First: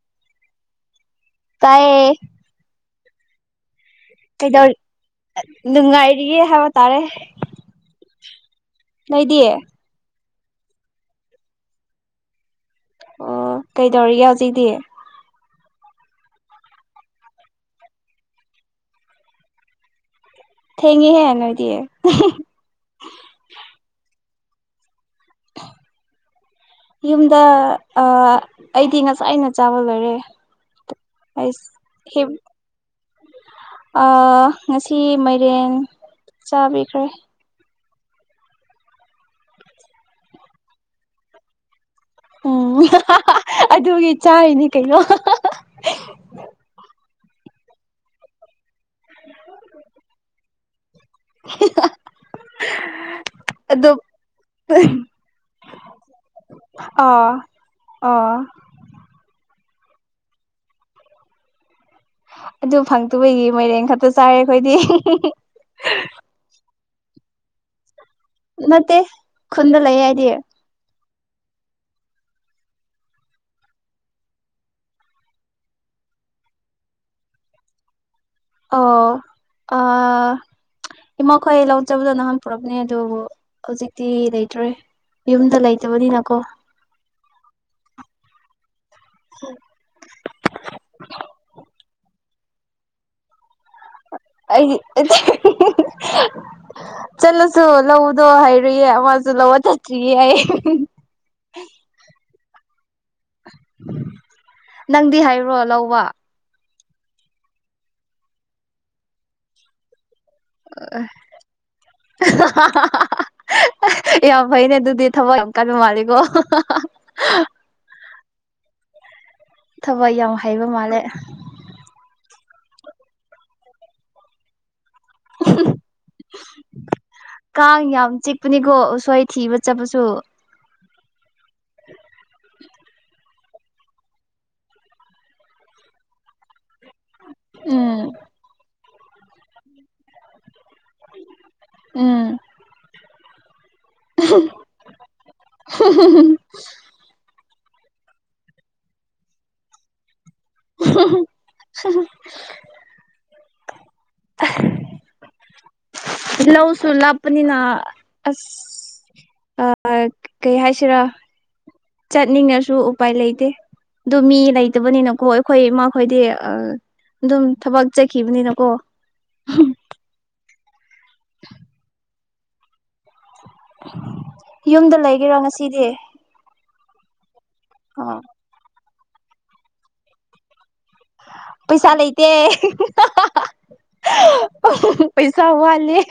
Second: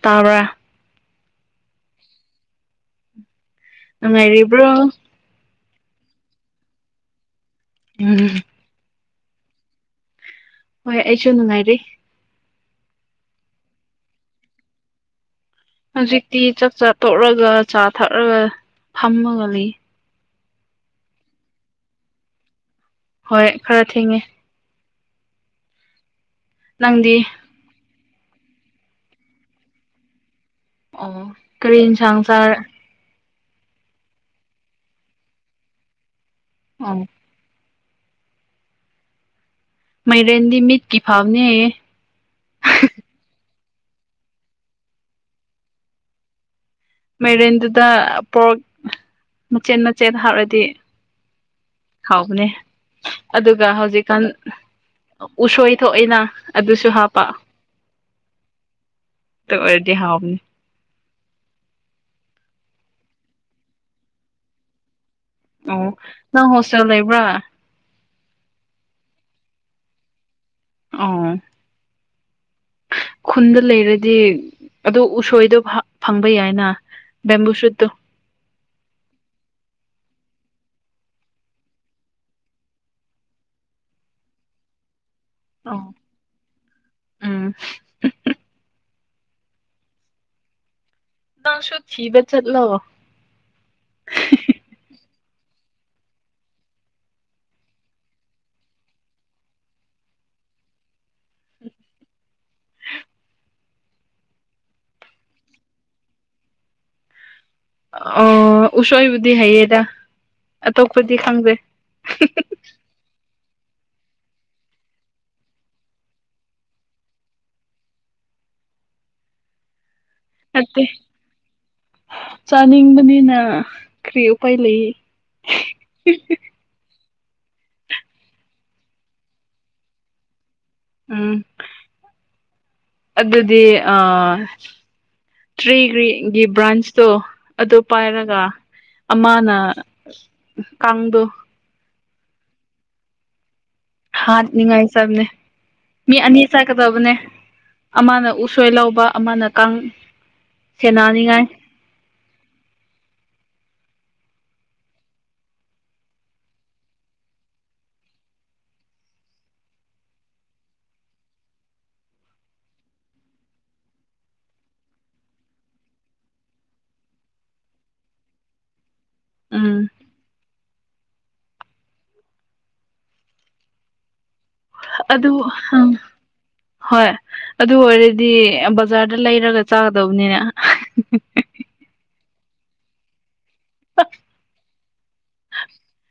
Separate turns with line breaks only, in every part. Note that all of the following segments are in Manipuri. ꯇꯥꯕ꯭ꯔꯥ
ꯇꯥꯏꯌꯦ
ꯑꯉꯥꯏ ꯏꯕ꯭ꯔꯣ
ꯀꯩꯗꯧꯔꯤ ꯅꯨꯡꯉꯥꯏꯔꯤꯌꯦ ꯍꯥꯏꯕ ꯇꯥꯔꯦ
ꯎꯝ
ꯂꯩꯗꯤꯑ
ꯍꯣꯏ ꯑꯩꯁꯨ ꯅꯨꯡꯉꯥꯏꯔ
ꯑꯣ ꯀꯩꯗꯧꯔꯤꯒꯦ ꯍꯧꯖꯤꯛꯗꯤ
ꯍꯧꯖꯤꯛꯇꯤ ꯆꯥꯛ ꯆꯥ ꯇꯣꯛꯂꯒ ꯆꯥ ꯊꯛꯂꯒ ꯐꯝꯃꯒ ꯂꯩ
ꯊꯦꯉꯤꯍꯦ ꯍꯅꯣ ꯏꯗꯤꯌꯦ
ꯍꯣꯏ ꯈꯔ ꯊꯦꯡꯉꯦ ꯅꯪꯗꯤ
ꯌꯨꯝꯗ ꯑꯩꯗꯤ ꯉꯆꯥꯥꯏ ꯑꯩꯅ ꯆꯥꯕ ꯂꯣꯏꯔꯦ
ꯑꯣ
ꯑꯩꯁ
ꯀ꯭ꯔꯤꯟ
ꯍꯤꯞ
ꯁꯪꯁꯔ
ꯉꯁꯤ ꯃꯥꯏꯔꯦꯟ
ꯑꯣ
ꯆꯥꯕꯤꯈ꯭ꯔꯦ
ꯃꯥꯏꯔꯦꯟꯗꯤ ꯃꯤꯠꯀꯤ ꯐꯥꯎꯅꯦ
ꯎꯝ ꯑꯗꯨꯒꯤ ꯆꯥꯔꯤꯅꯤ ꯀꯩꯅꯣ
ꯃꯦꯔꯦꯟꯗꯨꯗ ꯄꯣꯔꯛ ꯃꯆꯦꯠ ꯃꯆꯦꯠ ꯍꯥꯞꯔꯗꯤ ꯍꯥꯎꯕꯅꯦ ꯑꯗꯨꯒ
ꯑꯗꯨ
ꯍꯧꯖꯤꯛꯀꯥꯟ ꯎꯁꯣꯏ ꯊꯣꯛꯏꯅ ꯑꯗꯨꯁꯨ ꯍꯥꯞꯄ
ꯑꯥ ꯑꯥ
ꯇ ꯑꯣꯏꯔꯗꯤ ꯍꯥꯎꯕꯅꯤ
ꯑꯗꯨ ꯐꯪꯗꯕꯩꯒꯤ ꯃꯣꯏꯔꯦꯟ ꯈꯛꯇ ꯆꯥꯔꯦ ꯑꯩꯈꯣꯏꯗꯤ
ꯑꯣ ꯅꯪ ꯍꯣꯁꯇꯦꯜ ꯂꯩꯕ꯭ꯔꯥ
ꯃꯠꯇꯦ ꯈꯨꯟꯂ ꯌꯥ ꯑꯩꯗꯤ
ꯑꯣ ꯈꯨꯟꯗ ꯂꯩꯔꯗꯤ ꯑꯗꯨ ꯎꯁꯣꯏꯗꯣ ꯐꯪꯕ ꯌꯥꯏꯅ ꯕꯦꯝꯕꯨ ꯁꯨꯠꯇꯣ
ꯑꯣ ꯑ ꯏꯃꯥꯈꯣꯏ ꯂꯧꯖꯕꯗꯣ ꯅꯪꯍꯟ ꯄꯨꯔꯔꯕꯅꯦ ꯑꯗꯨꯕꯨ ꯍꯧꯖꯤꯛꯇꯤ ꯂꯩꯇ꯭ꯔꯦ ꯌꯨꯝꯗ ꯂꯩꯇꯕꯅꯤꯅꯀꯣ
ꯎꯝ ꯁꯨꯣ ꯊꯤꯕ ꯆꯠꯂꯑꯣꯣ
ꯑꯩ ꯆꯠꯂꯁꯨ ꯂꯧꯗꯣ ꯍꯥꯏꯔꯨꯏꯌꯦ ꯑꯃꯁꯨ ꯂꯧꯕ ꯆꯠꯇ꯭ꯔꯤꯌꯦ ꯑꯩ ꯅꯪꯗꯤ ꯍꯥꯏꯔꯣ ꯂꯧꯕ
ꯑꯣ ꯎꯁꯣꯏꯕꯨꯗꯤ ꯍꯥꯏꯌꯦꯗ
[unintelligible] ꯌꯥꯝ ꯐꯩꯅꯦ ꯑꯗꯨꯗꯤ ꯊꯕꯛ ꯌꯥꯝ ꯀꯟꯕ ꯃꯥꯜꯂꯤꯀꯣ ꯊꯕꯛ ꯌꯥꯝ ꯍꯩꯕ
ꯅꯠꯇꯦ
ꯃꯥꯜꯂꯦ
ꯆꯥꯅꯤꯡꯕꯅꯤꯅ ꯀꯔꯤ ꯎꯄꯥꯏ ꯂꯩ
ꯀꯥꯡ ꯌꯥꯝ ꯆꯤꯛꯄꯅꯤꯀꯣ ꯎꯁꯣꯏ ꯊꯤꯕ ꯆꯠꯄꯁꯨ
ꯎꯝ ꯑꯗꯨꯗꯤ ꯑ ꯇ꯭ꯔꯤꯒ꯭ꯔꯤꯒꯤ ꯕ꯭ꯔꯥꯟꯁ ꯇꯣ ꯑꯗꯨ
ꯎꯝ
ꯄꯥꯏꯔꯒ ꯑꯃꯅ ꯀꯥꯡꯗꯣ
ꯎꯝ
ꯍꯥꯠꯅꯤꯉꯥꯏ ꯆꯕꯅꯦ ꯃꯤ ꯑꯅꯤ ꯆꯠꯀꯗꯕꯅꯦ ꯑꯃꯅ ꯎꯁꯣꯏ ꯂꯧꯕ ꯑꯃꯅ ꯀꯥꯡ ꯁꯦꯟꯅꯅꯤꯡꯉꯥꯏ
[unintelligible] ꯂꯧ ꯁꯨ ꯂꯞꯄꯅꯤꯅ ꯑꯁ ꯑ ꯀꯩ ꯍꯥꯏꯁꯤꯔꯥ ꯆꯠꯅꯤꯡꯉꯁꯨ ꯎꯄꯥꯏ ꯂꯩꯇꯦ ꯑꯗꯨ ꯃꯤ ꯂꯩꯇꯕꯅꯤꯅꯀꯣ ꯑꯩꯈꯣꯏ ꯏꯃꯥ ꯈꯣꯏꯗꯤ ꯑ ꯑꯗꯨꯝ ꯊꯕꯛ ꯆꯠꯈꯤꯕꯅꯤꯅꯀꯣ
ꯎꯝ
[inaudible] ꯌꯨꯝꯗ
ꯑꯗꯨ
ꯂꯩꯔꯤꯔꯥ ꯉꯁꯤꯗꯤ
ꯎꯝ ꯍꯣꯏ ꯑꯗꯨ
ꯑꯣ
ꯑꯣꯏꯔꯗꯤ ꯕꯖꯥꯔꯗ ꯂꯩꯔꯒ ꯆꯥꯒꯗꯧꯕꯅꯤꯅ
ꯄꯩꯁꯥ ꯂꯩꯇꯦ ꯄꯩꯁꯥ ꯋꯥꯠ ꯂ‌ꯦ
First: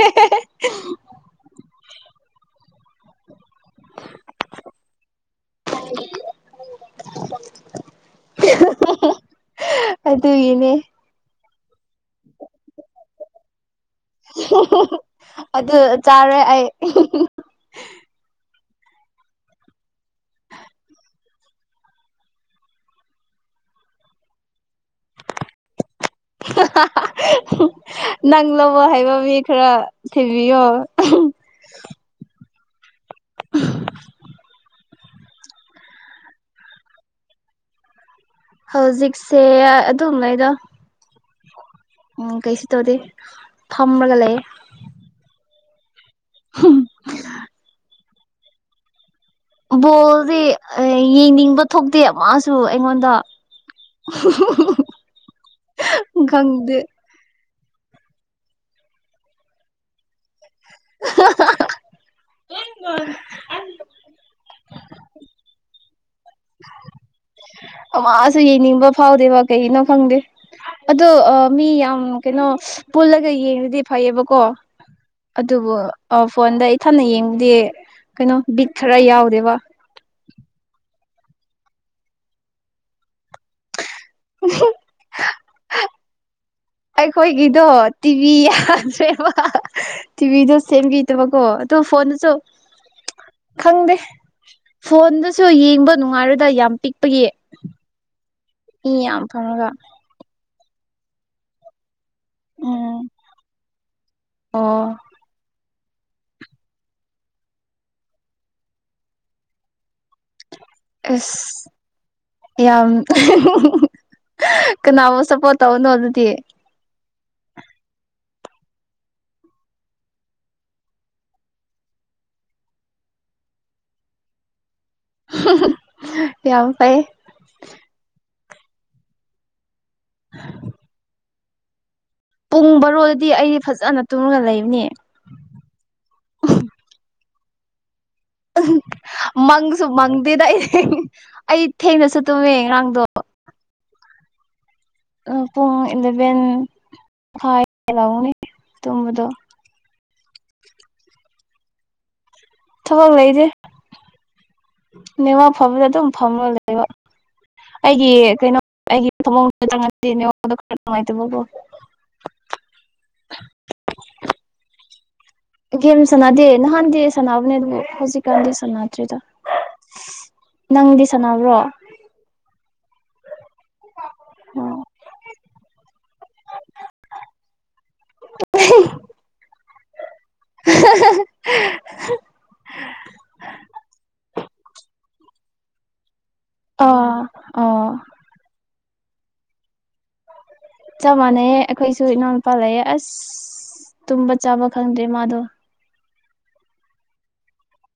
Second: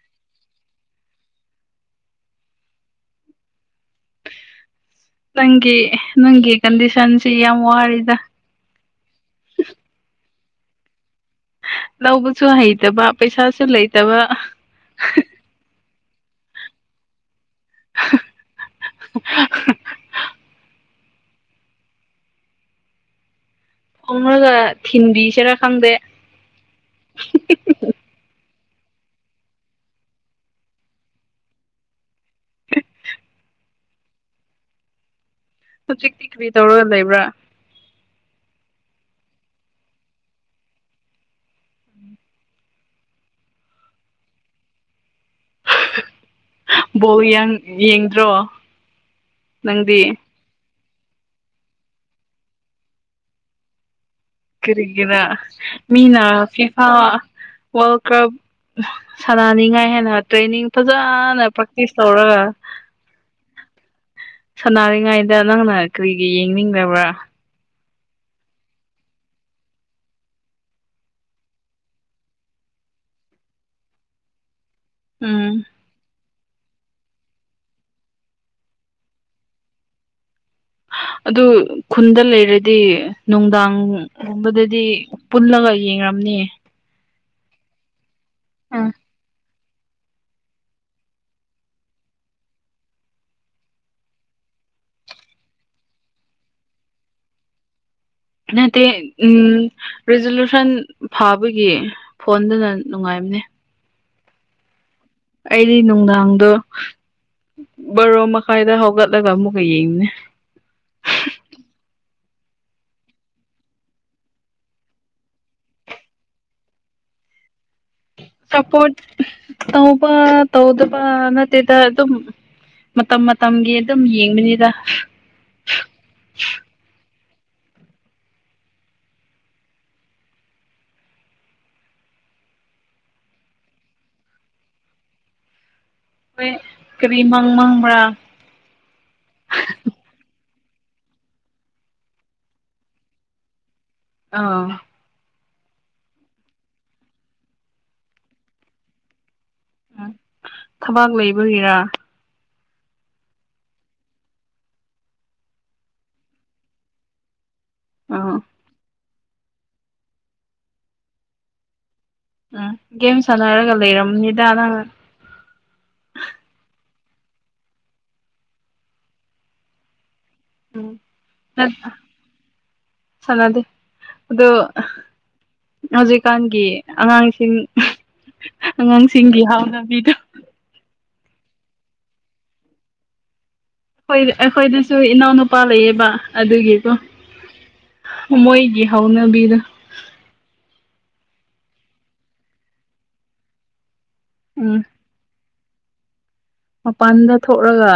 ꯅꯪꯒꯤ ꯅꯪꯒꯤ ꯀꯟꯗꯤꯁꯟꯁꯤ ꯌꯥꯝ ꯋꯥꯔ‌ꯦꯗ
ꯑꯗꯨꯒꯤꯅꯦ
ꯂꯧꯕꯁꯨ ꯍꯩꯇꯕ ꯄꯩꯁꯥꯁꯨ ꯂꯩꯇꯕ
ꯑꯗꯨ ꯆꯥꯔꯦ ꯑꯩ
[unintelligible] ꯊ‌ꯣꯡꯉꯒ ꯊꯤꯟꯕꯤ ꯁ‌ꯦꯔ ꯈꯪꯗꯦ
[unintelligible] ꯅꯪꯪ ꯂꯧꯕ ꯍꯩꯕ ꯃꯤ ꯈꯔ ꯊꯤꯕꯤꯌꯣ
[inaudible] ꯍꯧꯖꯤꯛꯇꯤ ꯀꯔꯤ ꯇꯧꯔꯒ ꯂꯩꯕ꯭ꯔꯥ
ꯍꯧꯖꯤꯛꯁꯦ ꯑꯗꯨꯝ ꯂꯩꯗ ꯎꯝ ꯀꯩꯁꯨ ꯇꯧꯗꯦ ꯐꯝꯃꯒ ꯂꯩꯌꯦ
ꯕꯣꯜꯂꯤꯌꯥꯡ ꯌꯦꯡꯗ꯭ꯔꯣ ꯅꯪꯗꯤ
ꯕꯣꯜꯗꯤ ꯌꯦꯡꯅꯤꯡꯕ ꯊꯣꯛꯇꯦ ꯑꯃꯁꯨ ꯑꯩꯉꯣꯟꯗ
ꯀꯔꯤꯒꯤꯔꯥ ꯃꯤꯅ
ꯈꯪꯗꯦ
ꯐꯤꯐꯥ ꯋꯥꯔꯜ ꯀꯔꯞ ꯁꯥꯟꯅꯅꯤꯡꯉꯥꯏ ꯍꯥꯏꯅ ꯇ꯭ꯔꯦꯅꯤꯡ ꯐꯖꯅ ꯄ꯭ꯔꯦꯛꯇꯤꯁ ꯇꯧꯔꯒ ꯁꯅꯥꯔꯤꯉꯩꯗ ꯅꯪꯅ ꯀꯔꯤꯒꯤ ꯌꯦꯡꯅꯤꯡꯗꯕ꯭ꯔꯥ
ꯑꯃꯁꯨ ꯌꯦꯡꯅꯤꯡꯕ ꯐꯥꯎꯗꯦꯕ ꯀꯩꯒꯤꯅꯣ ꯈꯪꯗꯦ ꯑꯗꯣ ꯑ ꯃꯤ ꯌꯥꯝ ꯀꯩꯅꯣ ꯄꯨꯜꯂꯒ ꯌꯦꯡꯕꯗꯤ ꯐꯩꯌꯦꯕꯀꯣ
ꯎꯝ
ꯑꯗꯨꯕꯨ ꯐꯣꯟꯗ ꯏꯊꯅ ꯌꯦꯡꯕꯗꯤ ꯀꯩꯅꯣ ꯕꯤꯠ ꯈꯔ ꯌꯥꯎꯗꯦꯕ
ꯑꯗꯨ ꯈꯨꯟꯗ ꯂꯩꯔꯗꯤ ꯅꯨꯡꯗꯥꯡꯒꯨꯝꯕꯗꯗꯤ ꯄꯨꯜꯂꯒ ꯌꯦꯡꯉꯝꯅꯤ
ꯑꯩꯈꯣꯏꯒꯤꯗꯣ ꯇꯤꯚꯤ ꯌꯥꯗ꯭ꯔꯦꯕ ꯇꯤꯚꯤꯗꯣ ꯁꯦꯝꯕꯤꯗꯕꯀꯣ ꯑꯗ‌ꯣ ꯐꯣꯟꯗꯨꯁꯨ ꯈꯪꯗꯦ ꯐꯣꯟꯗꯁꯨ ꯌꯦꯡꯕ ꯅꯨꯡꯉꯥꯏꯔ‌ꯣꯏꯗ ꯌꯥꯝ ꯄꯤꯛꯄꯒꯤ
ꯅꯠꯇ‌ꯦ
ꯏ ꯌꯥꯝ
ꯎꯝ
ꯐꯪꯉꯒ
ꯔꯤꯖꯣꯂꯨꯁꯟ ꯐꯥꯕꯒꯤ ꯐꯣꯟꯗꯨꯅ
ꯎꯝ
ꯅꯨꯡꯉꯥꯏꯕꯅ‌ꯦ
ꯑꯣ
ꯑꯩꯗꯤ ꯅꯨꯡꯗꯥꯡꯗꯣ ꯕꯣꯔꯣ ꯃꯈꯥꯏꯗ ꯍꯧꯒꯠꯂꯒ ꯑꯃꯨꯛꯀ ꯌꯦꯡꯅꯦ
ꯑꯁ ꯌꯥꯝ ꯀꯅꯥꯕꯨ ꯁꯞꯄꯣꯔꯠ ꯇꯧꯅꯣ ꯑꯗꯨꯗꯤ
ꯁꯞꯄꯣꯔꯠ ꯇꯧꯕ ꯇꯧꯗꯕ ꯅꯠꯇꯦꯗ ꯑꯗꯨꯝ ꯃꯇꯝ ꯃꯇꯝꯒꯤ ꯑꯗꯨꯝ ꯌꯦꯡꯕꯅꯤꯗ
ꯌꯥꯎ ꯄꯥꯏꯌꯦ [unintelligible] ꯄꯨꯡ ꯕꯥꯔꯣꯗꯗꯤ ꯑꯩꯗꯤ ꯐꯖꯅ ꯇꯨꯡꯉꯒ ꯂꯩꯕꯅꯦ
ꯑꯩꯣꯏ ꯀꯔꯤ ꯃꯪ ꯃꯪꯕ꯭ꯔꯥ
ꯎ ꯃꯪꯁꯨ ꯃꯪꯗꯦꯗ ꯑꯩ ꯑꯩ ꯊꯦꯡꯅ ꯆꯠꯇꯨꯝꯃꯦ ꯉꯔꯥꯡꯗꯣ
ꯑ
ꯄꯨꯡ ꯏꯂꯚꯦꯟ ꯃꯈꯥꯏ ꯂꯧꯥꯎꯅꯤ ꯇꯨꯝꯕꯗꯣ
ꯎꯝ ꯊꯕꯥꯛ ꯂꯩꯕꯒꯤꯔꯥ
ꯊꯕ ꯂꯩꯗꯤ ꯅꯦꯋꯥꯥꯛ ꯐꯕꯗ ꯑꯗꯨꯝ ꯐꯝꯃꯣꯏ ꯂꯩꯕ ꯑꯩꯒꯤ
ꯑꯥ
ꯀꯩꯅꯣ ꯑꯩꯒꯤ ꯊꯃꯡꯗ ꯆꯪꯉꯦꯉꯗ ꯈꯔ ꯅꯨꯡꯉꯥꯏꯇꯕꯕꯨꯣ
ꯎꯝ ꯒꯦꯝ ꯁꯥꯟꯅꯔꯒ ꯂꯩꯔꯝꯅꯤꯗ ꯅꯪ
ꯒꯦꯝ ꯁꯥꯟꯅꯗꯦ ꯅꯍꯥꯟꯗꯤ ꯁꯥꯟꯅꯅꯕꯅꯦ ꯑꯗꯨꯕꯨ ꯍꯧꯖꯤꯛꯀꯥꯟꯗꯤ ꯁꯥꯟꯅꯗ꯭ꯔꯤꯗ
ꯎꯝ ꯁꯅꯗꯤ ꯑꯗꯨ ꯍꯧꯖꯤꯛꯀꯥꯟꯒꯤ ꯑꯉꯥꯡꯁꯤꯡ ꯑꯉꯥꯡꯁꯤꯡꯒꯤ ꯍꯥꯎꯅꯕꯤꯗ
[unintelligible]
ꯑꯩꯈꯣꯏꯗꯁꯨ ꯏꯅꯥꯎꯅꯨꯄꯥ ꯂꯩꯌꯦꯕ
ꯑꯥ
ꯑꯗꯨꯒꯤꯀꯣ
ꯑꯥ
ꯃꯣꯏꯒꯤ ꯍꯧꯅꯕꯤꯗ
ꯆꯞ ꯃꯥꯟꯅꯩꯌꯦ ꯑꯩꯈꯣꯏꯁꯨ ꯏꯅꯥꯎꯅꯨꯄꯥ ꯂꯩꯑꯦ ꯑꯁ ꯇꯨꯝꯕ ꯆꯥꯕ
ꯎꯝ
ꯈꯪꯗ꯭ꯔꯦ ꯃꯥꯗꯣ
ꯃꯄꯥꯟꯗ ꯊꯣꯛꯂꯒ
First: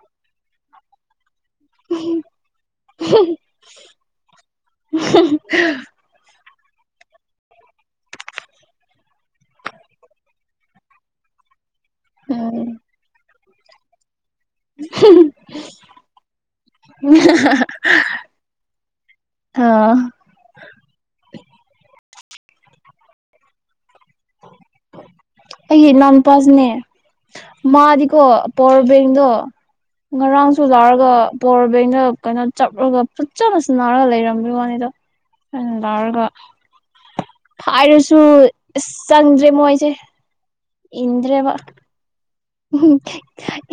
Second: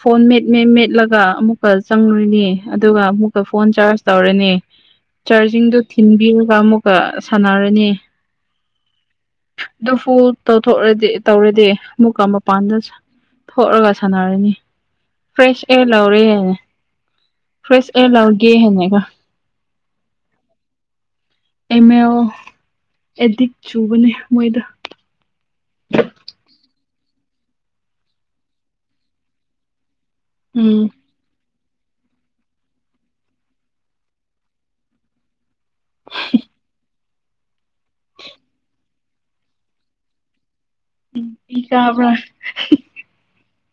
ꯐꯣꯟ ꯃꯦꯠ ꯃ ꯃꯦꯠꯂꯒ ꯑꯃꯨꯛ ꯆꯪꯨꯔꯤꯅꯤ ꯑꯗꯨꯒ ꯑꯃꯨꯛꯀ ꯐꯣꯟ ꯆꯥꯔꯖ ꯇꯧꯔꯅꯤ ꯆꯥꯔꯖꯤꯡꯗꯨꯣ ꯊꯤꯟꯕꯤꯔꯒ ꯑꯃꯨꯛꯀ ꯁꯥꯟꯅꯔꯅꯤ ꯑꯗꯨꯐꯨ ꯇꯧꯊꯣꯛꯗꯤ ꯇꯧꯔꯗꯤ ꯑꯃꯨꯛꯀ
ꯎꯝ
ꯃꯄꯥꯟꯗ ꯊꯣꯛꯂꯒ ꯁꯥꯟꯅꯔꯅꯤ
ꯎꯝ
ꯐ꯭ꯔꯦꯁ ꯑꯦꯌꯔ ꯂꯧꯔꯦ ꯍꯥꯏꯅꯦ ꯐ꯭ꯔꯦꯁ ꯑꯦꯌꯔ ꯂꯧꯒꯦ ꯍꯥꯏꯅꯦꯀꯣ
ꯑ
ꯑꯦꯝ ꯑꯦꯜ ꯑꯦꯗꯤꯛ ꯆꯨꯕꯅꯦ ꯃꯣꯏꯗ
ꯑꯩ ꯅꯣꯟꯄꯥꯥꯁꯅꯦ ꯃꯥꯗꯤꯀꯣ ꯄꯣꯔꯕꯦꯡꯗꯣ ꯉꯔꯥꯡꯁꯨ
ꯎꯝ
ꯂꯥꯔꯒ ꯄꯋꯥꯔ ꯕꯦꯡꯗ ꯀꯩꯅꯣ ꯆꯞꯂꯒ ꯐꯠꯆ ꯐꯁ ꯅꯥꯔꯒ ꯂꯩꯔꯝꯃꯤ ꯋꯥꯅꯤꯗꯣ ꯂꯥꯎꯔꯒ ꯍꯥꯏꯔꯁꯨ ꯑꯁ ꯆꯪꯗ꯭ꯔꯦ ꯃꯣꯏꯁꯦ ꯏꯗ꯭ꯔ
ꯇ
ꯎꯝ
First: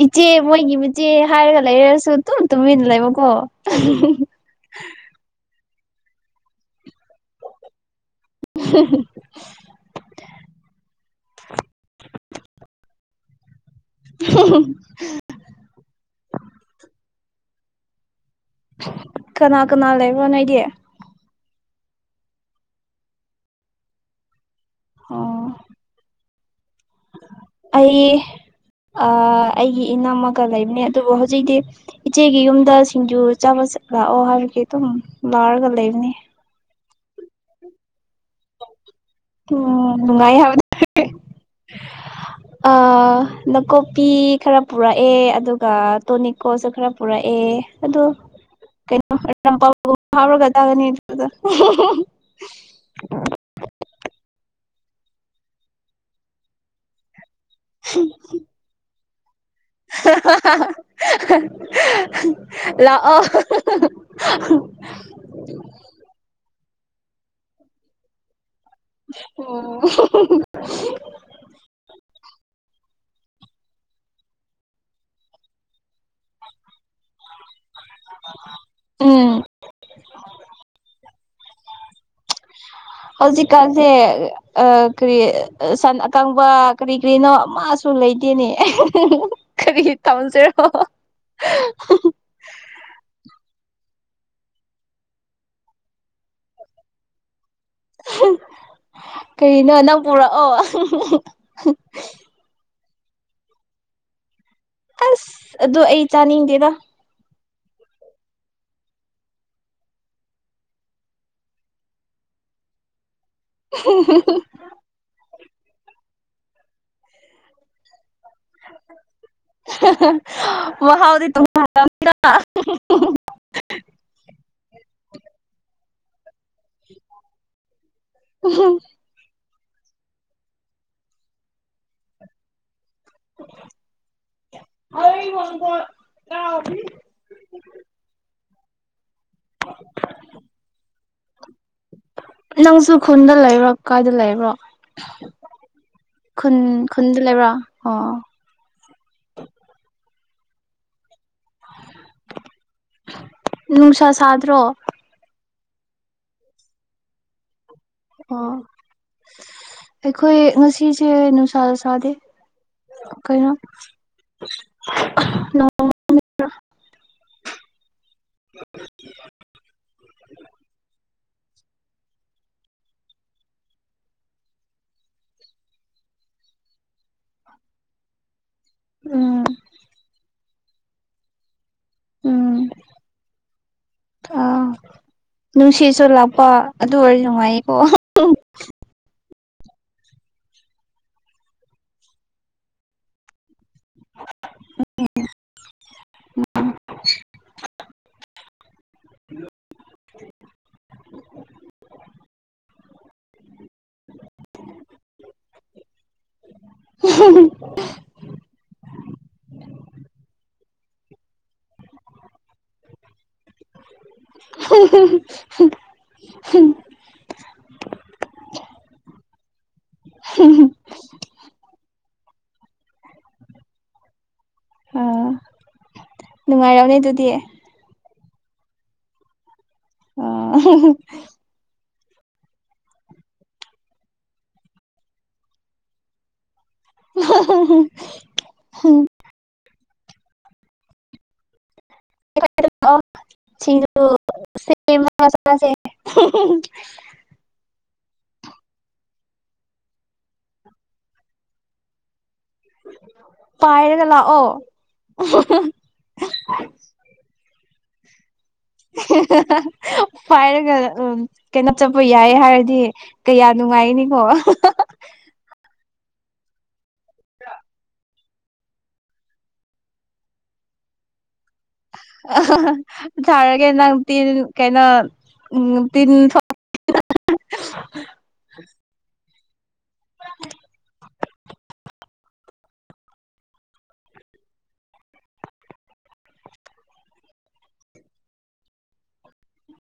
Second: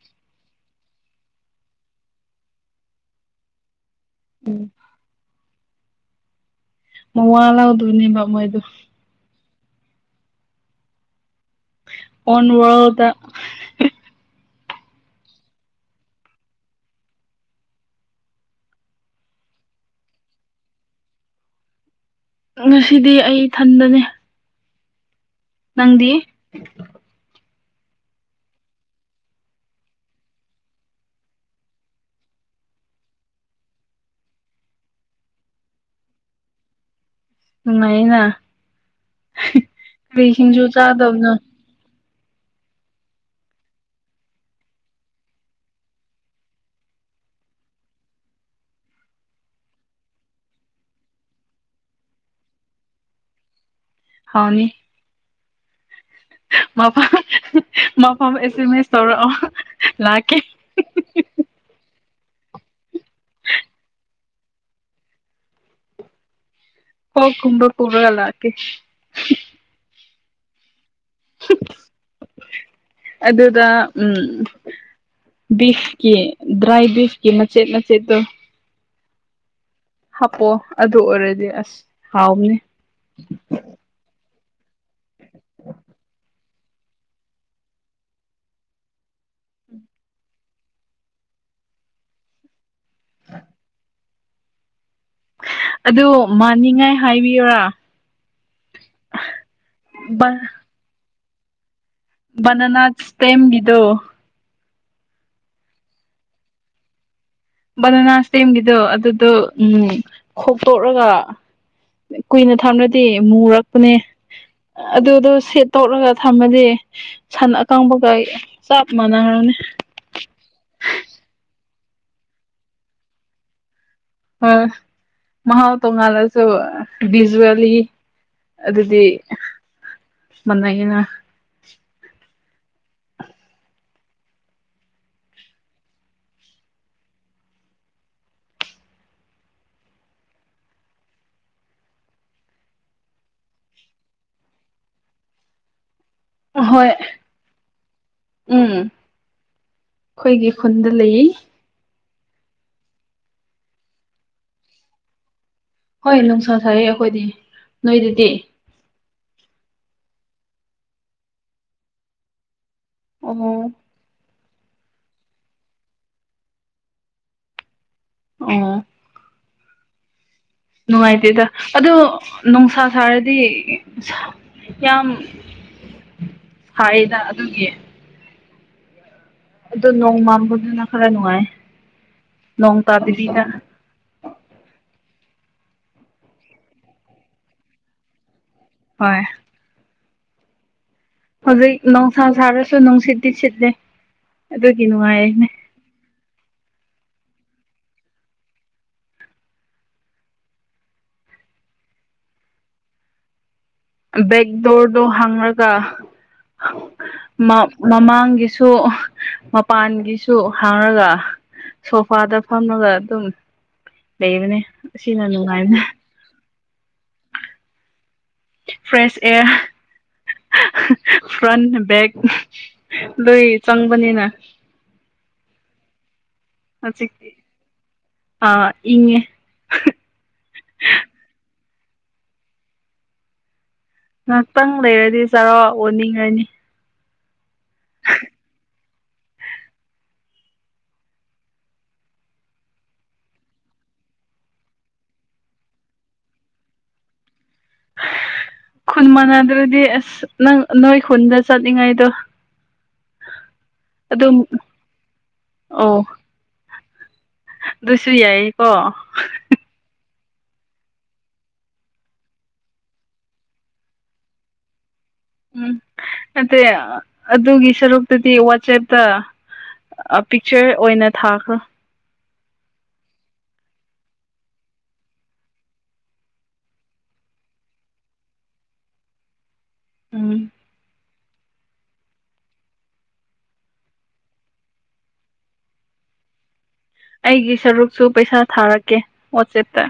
ꯏꯆꯦ ꯃꯣꯏꯒꯤ ꯃꯆꯦ ꯍꯥꯏꯔꯒ ꯂꯩꯔꯁꯨ ꯇꯨꯝ ꯇꯨꯝꯃꯤꯟꯅ ꯂꯩꯕꯀꯣ
ꯎꯝ ꯃ ꯋꯥ ꯂꯧꯥꯎꯗꯣꯏꯅꯦꯕ ꯃꯣꯏꯗꯣ
ꯍ
ꯐꯣꯟꯣꯟ ꯋꯥꯗ
[unintelligible] ꯀꯅꯥ ꯀꯅꯥ ꯂꯩ ꯐꯅꯒꯌꯦ
ꯉꯁꯤꯗꯤ ꯑꯩ ꯊꯟꯕꯅꯦ
ꯑꯥ
ꯅꯪꯗꯤ
ꯑꯩ ꯑꯥ ꯑꯩꯒꯤ ꯏꯅꯥꯝꯃꯒ ꯂꯩꯕꯅꯦ ꯑꯗꯨꯕꯨ ꯍꯧꯖꯤꯛꯇꯤ ꯏꯆꯦꯒꯤ ꯌꯨꯝꯗ ꯁꯤꯡꯖꯨ ꯆꯥꯕ ꯂꯥꯛꯑꯣ ꯍꯥꯏꯕꯒꯤ ꯑꯗꯨꯝ ꯂꯥꯔꯒ ꯂꯩꯕꯅꯦ
ꯅꯨꯡꯉꯥꯏꯅ ꯀꯩꯔꯤ ꯁꯤꯡꯖꯨ ꯆꯥꯗꯕꯅꯣ
ꯑ ꯑꯥ ꯅꯥꯀꯨꯞꯄꯤ ꯈꯔ ꯄꯨꯔꯛꯑꯦ ꯑꯗꯨꯒ ꯇꯣꯅꯤꯀꯣꯁꯨ ꯈꯔ ꯄꯨꯔꯛꯑꯦ ꯑꯣ ꯀꯩꯅꯣ ꯍꯥꯎꯔꯒ [inaudible] [unintelligible] ꯑꯗꯨꯗ [unintelligible]
ꯍꯥꯎꯅꯤ ꯃꯐ ꯃꯐꯝ ꯑꯦꯁꯃ‌ꯦꯁ ꯇꯧꯔꯛꯑꯣ ꯂꯥꯛꯀꯦ
ꯂꯥꯛꯑꯣ
ꯀ‌ꯣꯛ ꯀꯨꯝꯕ ꯄꯨꯔꯒ ꯂꯥꯛꯀꯦ
ꯑꯣ [unintelligible]
ꯑꯗꯨꯗ ꯎꯝ ꯕꯤꯐꯀꯤ ꯗ꯭ꯔꯥꯏ ꯕꯤꯐ ꯀꯤ ꯃꯆ‌ꯦꯠ ꯃꯆꯦꯠꯇ‌ꯣ
ꯎꯝ
ꯍꯥꯞꯄꯑꯣ ꯑꯗꯨ ꯑꯣꯏꯔꯗꯤ ꯑꯁ ꯍꯥꯎꯕꯅꯤ
ꯍꯧꯖꯤꯛꯀꯥꯟꯁꯦ ꯑ ꯀꯔꯤ ꯁꯟ ꯑꯀꯪꯕ ꯀ꯭ꯔꯤ ꯀ꯭ꯔꯤꯅꯣ ꯑꯃꯁꯨ ꯂꯩꯇꯦꯅꯦ ꯀꯔꯤ ꯇꯝꯁꯤꯔꯣ
[unintelligible] ꯑꯗꯨ ꯃꯅꯤꯡꯉꯥꯏ ꯍꯥꯏꯕꯤꯌ‌ꯣꯔꯥ
[unintelligible] ꯀꯔꯤꯅꯣ ꯅꯪ ꯄꯨꯔꯛꯑꯣ
ꯕꯅꯥꯅꯥ ꯏꯁꯇ‌ꯦꯝꯒꯤꯗ‌ꯣ
ꯑꯁ ꯑꯗꯨ ꯑꯩ ꯆꯥꯅꯤꯡꯗꯦꯗ
ꯕꯅꯅꯥ ꯁ꯭ꯇꯦꯝꯒꯤꯗꯣ ꯑꯗꯨꯗꯣ ꯎꯝ ꯈꯣꯛꯇꯣꯛꯔꯒ ꯀꯨꯏꯅ ꯊꯝꯔꯗꯤ ꯃꯨꯨꯔꯛꯄꯅꯦ ꯑꯗꯨꯗꯣ ꯁꯦꯠ ꯇ‌ꯣꯛꯔꯒ ꯊꯝꯃꯗꯤ ꯁꯟ ꯑꯀꯪꯕꯒ ꯆꯞ ꯃꯥꯟꯅꯈ꯭ꯔꯅꯦ
[unintelligible] ꯃꯍꯥꯎꯗꯤ ꯇꯨꯡꯉꯜꯂ‌ꯝ [unintelligible]
ꯍ‌ꯣꯏ ꯃꯍꯥꯎ ꯇꯣꯉꯜꯂꯁꯨ ꯚꯤꯖꯨꯋꯦꯂꯤ ꯑꯗꯨꯗꯤ ꯃꯥꯟꯅꯩꯅ
[unintelligible] [inaudible] ꯅꯪꯁꯨ ꯈꯨꯟꯗ ꯂꯩꯕ꯭ꯔꯣ ꯀꯥꯏꯗ ꯂꯩꯕ꯭ꯔꯣ ꯈꯨꯟ
ꯍꯣꯏ
ꯈꯨꯟꯗ ꯂꯩꯕ꯭ꯔꯥ ꯑꯣ
ꯎꯝ ꯑꯩꯈꯣꯏꯒꯤ ꯈꯨꯟꯗ ꯂꯩꯏ
ꯅꯨꯡꯁꯥ ꯁꯥꯗ꯭ꯔꯣ
ꯍꯣꯏ ꯅꯨꯡꯁꯥ ꯁꯥꯏꯌ‌ꯦ ꯑꯩꯈꯣꯏꯗꯤ ꯅꯣꯏꯗꯗꯤ
ꯑꯣ ꯑꯩꯈꯣꯏ ꯉꯁꯤꯁꯦ ꯅꯨꯡꯁꯥ ꯁꯥꯥꯗꯦ ꯀꯩꯅ‌ꯣ
ꯑꯣ
[unintelligible] ꯅ‌ꯣꯡ
ꯑꯣ
[inaudible]
ꯅꯨꯡꯉꯥꯏꯇꯦꯗ ꯑꯗꯣ ꯅ‌ꯣꯡꯁꯥ ꯁꯥꯔꯗꯤ ꯌꯥꯝ ꯍꯥꯏꯗ ꯑꯗꯨꯒꯤ
ꯎꯝ
ꯑꯗꯨ ꯅꯣꯡ ꯃꯥꯟꯕꯗꯨꯅ ꯈꯔ ꯅꯨꯡꯉꯥꯏ
ꯎꯝ
ꯅꯣꯡ ꯇꯥꯗꯕꯤꯗ
ꯑꯥ ꯅꯨꯡꯁꯤꯠꯁꯨ ꯂꯥꯛꯄ ꯑꯗꯨ ꯑꯣꯏꯔꯗꯤ ꯅꯨꯡꯉꯥꯏꯀꯣ
ꯍꯣꯏ ꯍꯧꯖꯤꯛ ꯅ‌ꯣꯡꯁꯥ ꯁꯥꯔꯁꯨ ꯅꯨꯡꯁꯤꯠꯇꯤ ꯁꯤꯠꯂꯦ ꯑꯗꯨꯒꯤ ꯅꯨꯡꯉꯥꯏꯔꯤꯅꯦ
ꯎꯝ [unintelligible] [inaudible] [unintelligible]
ꯕꯦꯛꯗꯣꯔꯗꯣ ꯍꯥꯡꯉꯒ ꯃꯃꯥꯡꯒꯤ ꯁꯨ ꯃꯄꯥꯟꯒꯤꯁꯨ ꯍꯥꯡꯉꯒ ꯁꯣꯐꯥꯗ ꯐꯝꯃꯒ ꯑꯗꯨꯝ ꯂꯩꯕꯅꯤ ꯑꯁꯤꯅ ꯅꯨꯡꯉꯥꯏꯕꯅ
ꯍꯝ
ꯐ꯭ꯔꯦꯁ ꯑꯦꯔ꯫ ꯐ꯭ꯔꯟ ꯕꯦꯛ ꯂꯣꯏ ꯆꯪꯕꯅꯤꯅ꯫
ꯑꯥ ꯅꯨꯡꯉꯥꯏꯔꯝꯅꯤ
ꯍꯖꯤꯛ
ꯑꯗꯨꯗꯤ ꯑꯥ
ꯑ ꯏꯉꯦ꯫
ꯑ
ꯉꯥꯏꯍꯥꯛꯇꯪ ꯂꯩꯔꯗꯤ ꯆꯔꯥꯛ ꯑꯣꯟꯅꯤꯡꯉꯅꯤ
ꯍꯍ ꯁꯤ ꯁ ꯃꯁꯂꯁꯦ
ꯈꯨꯟ ꯃꯅꯥꯗꯗꯤ ꯑꯁ ꯅꯪ ꯅꯣꯏ ꯈꯨꯟꯗ ꯆꯠꯂꯤꯉꯥꯏꯗꯣ꯫
ꯄꯥꯏꯔꯒ ꯂ ꯑꯣ꯫
ꯗꯨꯁꯨ ꯌꯥꯏꯌꯦ
ꯄꯥꯏꯔꯒ ꯎ ꯀꯩꯅꯣ ꯆꯠꯄ ꯌꯥꯏ ꯍꯥꯏꯔꯗꯤ ꯀꯌꯥ ꯅꯨꯡꯉꯥꯏꯅꯤꯉꯣ
ꯎꯝ ꯅꯇꯦ ꯑꯗꯨꯒꯤ ꯁꯔꯨꯛ ꯑꯗꯨꯗꯤ ꯋꯥꯆꯦꯞꯇ ꯄꯤꯛꯆꯔ ꯑꯣꯏꯅ ꯊꯥꯈ꯭ꯔꯣ꯫
ꯊꯔꯒꯦ ꯅꯪ ꯇꯤꯟ ꯀꯩꯅꯣ ꯎ ꯇꯤꯟ ꯍꯍ
ꯎꯝ ꯑꯩꯒꯤ ꯁꯔꯨꯛꯁꯨ ꯄꯩꯁꯥ ꯊꯥꯔꯛꯀꯦ ꯋꯥꯆꯦꯞꯇ꯫